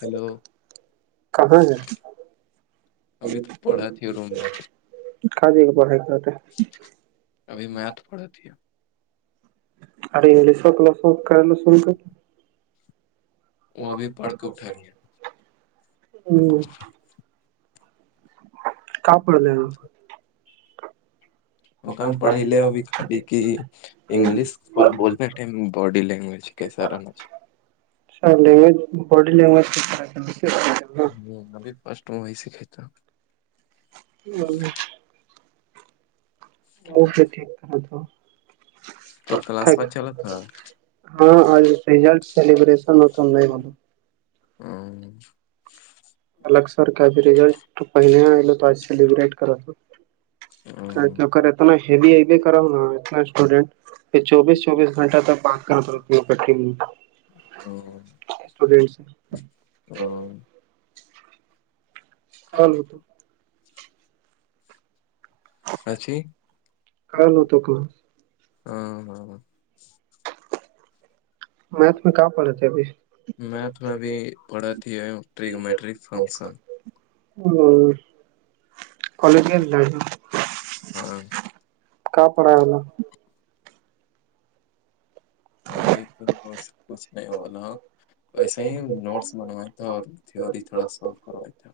hello کہاں ہے [unintelligible] اب تو پڑھا تھ روم میں کا جے کے پڑھائی کرتے ابھی میتھ پڑھتی ہے ا انگش و کلاسو کرا سو کر وہ ابھی پڑھ کے اٹھا دیا ہوں [unintelligible] کا پڑھ رہے ہیں آپ [unintelligible] وہ کیا ہم پڑھی لے ہوبھی خالی کی انگلش بولتے ٹائم باڈی لینگویج [unintelligible] [unintelligible] تو وہی سیکھے گا [unintelligible] [inaudible] وہ پھر ٹھیک کرتا ہوں تو کلاس میں چلا تھا ہاں آج رزلٹ سیلیبریشن ہوتا نہیں معلوم ہاں الگ سر کا رزلٹ تو پہلے آئے تو آج سیلبریٹ کرا تھا [unintelligible] پھر چوبیس چوبیس گھنٹہ تک بات کہا کرو گی ہاں [unintelligible] اسٹوڈینٹس [unintelligible] ہاں کل ہو تو [unintelligible] سچی کل ہو تو کہاں ہاں ہاں میتھ میں کہا پڑھے تھے ابھی میتھ میں بھی پڑھتی ہے ٹریگمنٹری فنکشن ہاں ہاں [unintelligible] [unintelligible] کچھ نہیں ہو نا [unintelligible] وسے ہی نوٹس بنوائے تھا اور تھوری تھوڑا سالو کرویا تھا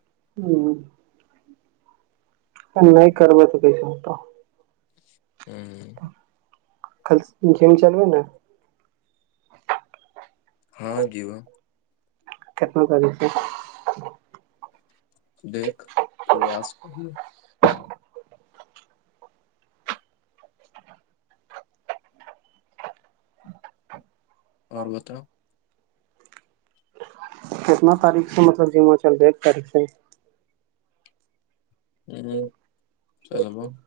[unintelligible] ہاں کل جم چلو نا ہاں جیوا [unintelligible] دیکھ پر آس اور بتاؤ [unintelligible] کتنا تاریخ سے مطلب جمہ چل رہا ہے ایک تاریخ سے [unintelligible]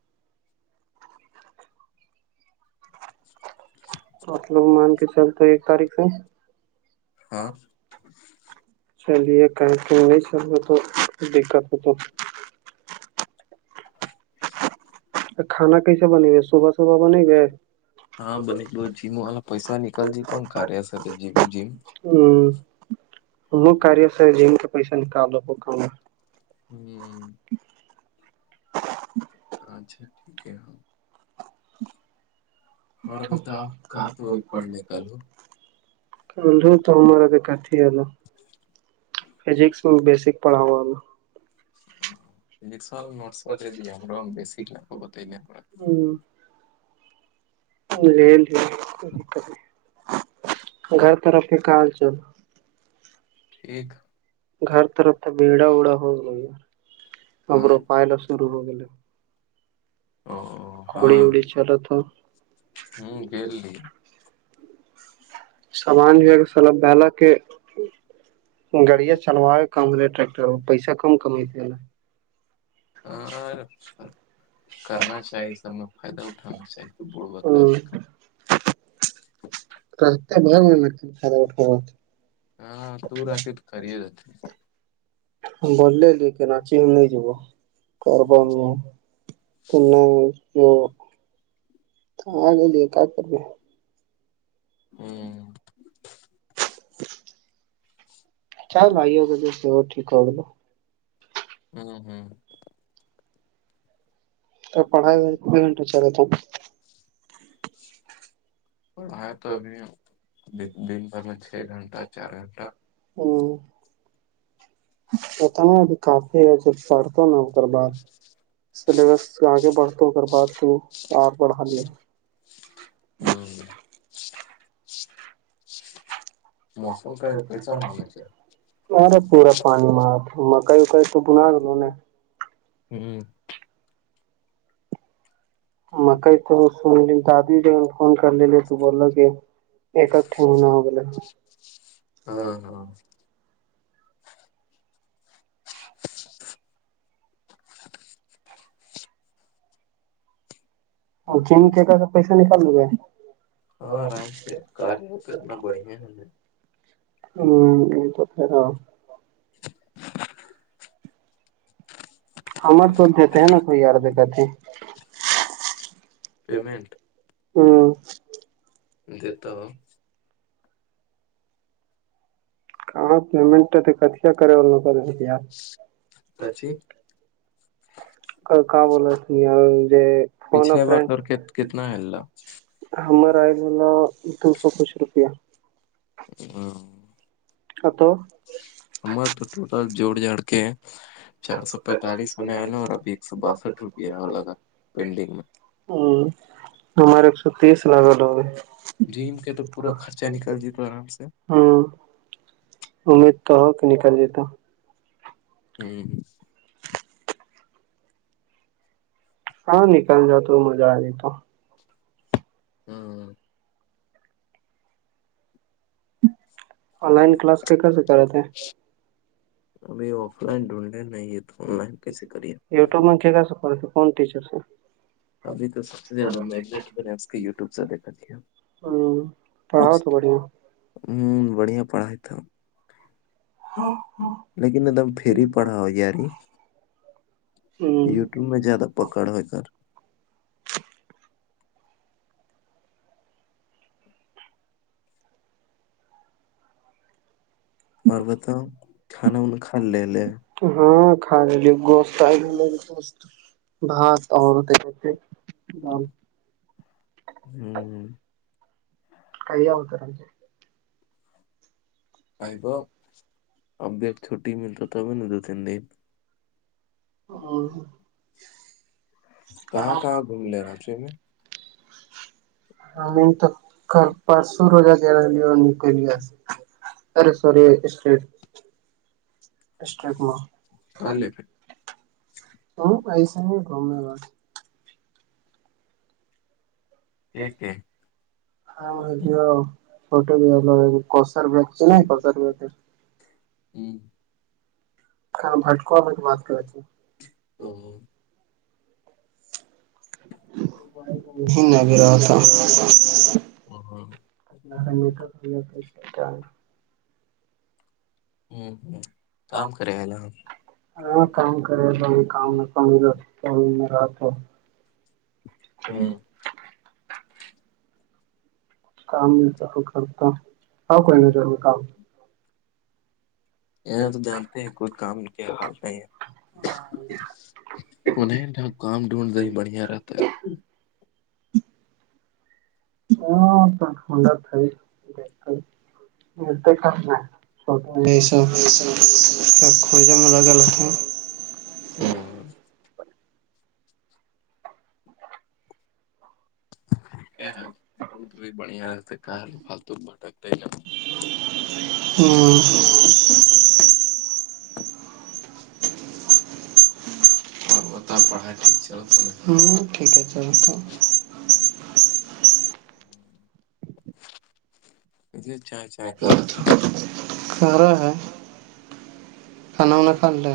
[inaudible] آپ لوگ مان کے چلتے ایک تاریخ سے ہاں [unintelligible] چلیے کہیں تو وہی سے تو دقت ہو تو [inaudible] کانا کیسے بنے گے صبح صبح بنے گے ہاں بھلے جم والا پیسہ نکل جی تو کاریا سے تو جیو جم ہاں [unintelligible] ہاں اچھا ٹھیک ہے ہاں اور بتاؤ کہاں تو پڑھنے کا لو [inaudible] [unintelligible] فزکس میں بیسک پڑھاو نا [unintelligible] لے لیا کبھی کبھی گھر طرف ہی کال چلو ٹھیک گھر طرف تو بیڑا وڑا ہوگیا ہوگا ہاں [unintelligible] او اڑی ہاں اڑی چلت ہو [inaudible] سامان جو ہے سب بیہلا کے گاڑیاں چلوا کم رہے ٹریکٹر پیسہ کم کمتے ہے نا ہاں کرنا چاہیے سب میں فائدہ اٹھانا چاہیے کہ بڑ بدلا کے [unintelligible] ہاں تو راف تو کریے گا بول لے لے کراچی ہم نہیں جبا کاربار میں ہے تنا جو آ گے کیا کر ب ہوں چ بھائی ہوگ تو سے وہ ٹھیک ہوگ ن ہوں ہوں پڑھائیب گھنٹہ چلے تھا پڑھائی تو ابھی دن بھر میں چھ گھنٹہ چار گھنٹہ تھا ہوتا نا ابھی کافی ہے جب پڑھتا ہوں نا ہو کر بعد [inaudible] سلیبس آگے بڑھ تو کر بات کروں آپ اور ہم ل ہوں موسم کل کیسا ہونا چاہے مکائی وکائی تو بنا لوگ ن ہوں [unintelligible] ایککٹھن ہونا اگلے می ہاں ہاں اور جم کے کا پیسہ نکال لیے ہے ہاں آرام سے کار تو اتنا بڑھیا ہے ہمیں ہ تو پیرا ہممر تو دیتے ہیں نا کوئی ار دقتے ہی پیمٹ ہ دیتا ہو اچھی [unintelligible] [inaudible] کوئی کام نہی آئینگے فون ا پچھلے بار فرینڈ اور کتنا ہے اللہ ہمار آئل ہوو دو سو پانچ روپیہ [inaudible] ا تو ہمار تو ٹوٹل جوڑ جاڑ کے چار سو پینتالیس ہونے والئے اور ابھی ایک سو باسٹھ روپے یہ لگا پینڈنگ میں ہوں ہمارے ایک سو تیس لگ جیم کے تو پورا خرچہ نکل جی تو آرام سے ہ امید تو ہو کہ نکل لیتا ہوں ہاں نکل جا تو مزہ آ نہیں تو ہاں آن لائن کلاس کیکر سےکرا تے ہیں ابھی آف لائن ڈھونڈے نہیں ہے تو آن لائن کیسے کریے اور کون ٹیچر سے ابھی تو سب سے زیادہ مگزٹ میں نے اس کے یوٹیوب سے دیکھا کیایا ہوں پڑھاؤ تو بڑھیا ہوں بڑھیا پڑھاائی تھا لیکن ایک دم فھر ہی پڑھا ہو یاری ہ یٹیوب میں زیادہ پکڑ ہو کر اور بتاؤ کھانا وانا کھا لے لے ہاں کھان گ بات عورد ایکے ہ ہوں [unintelligible] کہئی آ ہوتا رج آئیب ابیک چوٹی ملتا تو میں نہیں دو تین دن کہاں کہاں گھوم لے راچی میں ہمیں تو پرسوں روزہ د رہی نکلیا سے ارے س ر اسٹ اسسٹرک ہاں لے پھر تو پائسہ نہیں گم ہے گا ایک ہے [unintelligible] ہاں جو فوٹو جی بھی کوثر بیگ سے ج نہیں کوثر بیگ ہوں [unintelligible] ہ بٹکوا میں بات کر تھھی او [unintelligible] بھینا بھی رہا تھا [unintelligible] را میں تو تو چ [unintelligible] ہوں ہ کام کرے ہے ل ہاں کام کرے تو کام پانی ر تو میں رہ ہ [unintelligible] کام نہیں کرتا ہ کوئی نہیں رور کام یہاں تو جانتے ہیں کوئی کام کیا ح نہیں ان نہیںیں کام ڈھونڈ د ہی بڑھیا رہتا ہے ہاں س ٹنڈا تھاائے دتا یہنا کیا کھ ج لگل ہیں [unintelligible] ہاں [unintelligible] ا ب بھی بڑیا رہتے ک فالتو بٹک د ل ہوں [unintelligible] ات پڑھائی چل ہاں ٹھیک چ تو [unintelligible] ای اچھا سارا ہے [unintelligible] کھانا وانا کھا لیا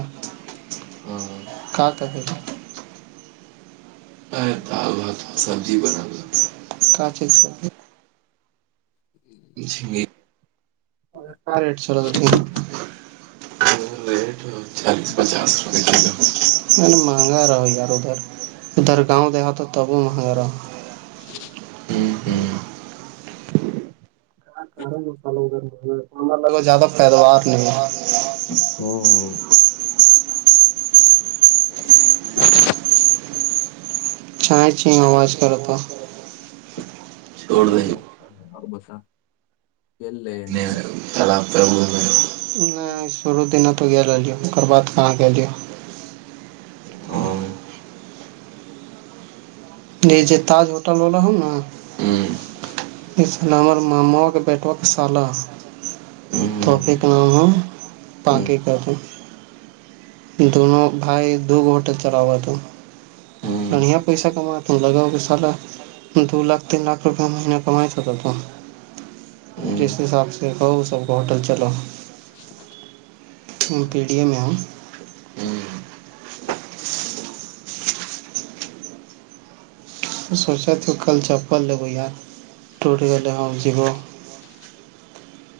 کا کا ا ب سبی سبزی بنا سب [unintelligible] ج [unintelligible] کیا ریٹ چلا تھا ت [unintelligible] ر چیس پچاس روپو روپئے کلو میں مہنگا رہ یار ادھر [unintelligible] ادھر گاؤں د ہات تو تب وہ مہگا رہا ہاں ہاں [unintelligible] لگ زیادہ پیداوار نہیںاں [unintelligible] او [unintelligible] چا چ آواز کرتا ب بسا چ لے نہیں شرو دن تو گ ریے ار بع کہاں کےیے ہ [unintelligible] یہ تاج ہوٹل والا ہو نا ماما کے بیٹ مسالہ پے کا نام ہے پاکے کا د دونوں بھائی دو گ ہوٹل چلا ہوا تھا بڑھیا پیسہ کما تم لگاؤ کہ سارا دو لاکھ تین لاکھ روپئے مہیینہ کمائی تھ تھا تو جس حساب سے کہ س کو ہوٹل چلو پیڈی ایم ای [inaudible] سوچا کل چپل لبو یہ ٹوٹ گے ہم جیب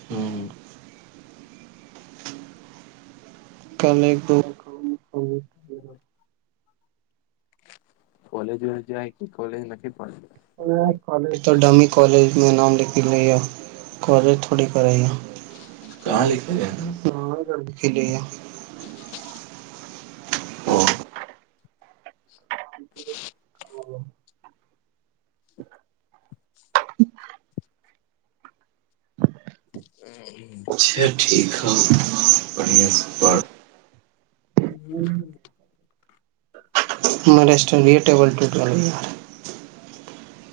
ہوں ہ کل ایک دو [inaudible] جائے کہ کالج نہیں پڑ کالج تو ڈمی کالج میں نام لکھ پ نہیں کالج تھوڑی کرے چ آ کے لیے ہاں [inaudible] اچھا ٹھیک ہے بڑ پر [inaudible] ہم ریسٹورینٹ یہ ٹیبل ٹوٹ گ ہے یار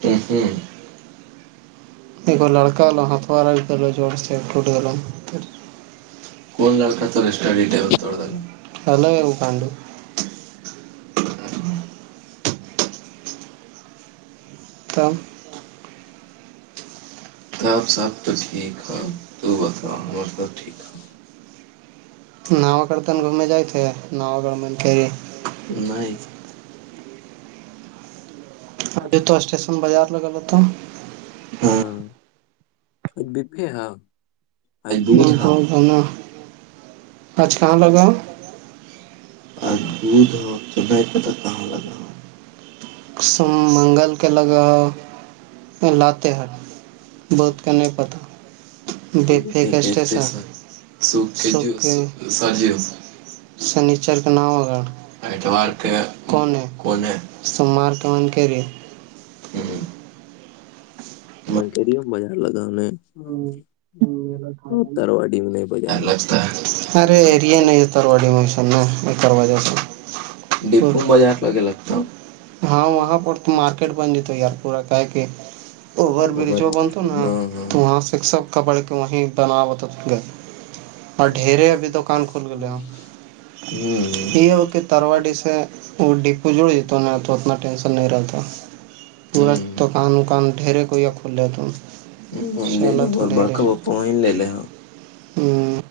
ا ہوں اگ لڑکا ل ہتوارا بھی جوڑ سے ایک ٹوٹ گ کون لک لڑکا تو اس اسٹڈی ٹیبل توڑ دینا الگ کڈو تب [inaudible] تب سب تو ٹھیک ہے تو بتاا ہم سب ٹھیک ہے نو گڑ تن گھوم جائ تھ نوا گڑ میںری نہیں ج تو اسٹیشن بازار لگل تو ہاں ب ہاں پ جانا نہیں پتا کہاں لگا منگل کے لگہ لاتے ہیں بہت کا نہیں پتا دیکھنے بفے کے اسٹیشن سے سوکھ کے جیو سر جیو سنیچر کا نام و اتوار کے کون کون کونے س مارک کرے ہوں ہاں میں کری ہم بازار لگاؤنے تر وڈی میں نہیں بازار لگتا در و ڈی مسان ن دوجہ ہے سے ڈپو میں بازار لگے لگتا ما ہاں وہاں پر تو مارکیٹ بن جتا یار پورا کا کہ اوور برج وہ بن تو نا ہاں تو ہاں وہاں سے سب ک پڑھ کے وہیں بنا بتا گئے اور ڈھیرری ابھی دکان کھل گے ہیں ہوں یہ ہو کہ ترو ڈی سے وہ ڈیپو جوڑ ج ن تو اتنا ٹینشن نہیں رہتا پورا دکان وکان ڈھیرے کو یا کھول رہ ت ہ لے ل اور بڑکا ب لے لے [inaudible]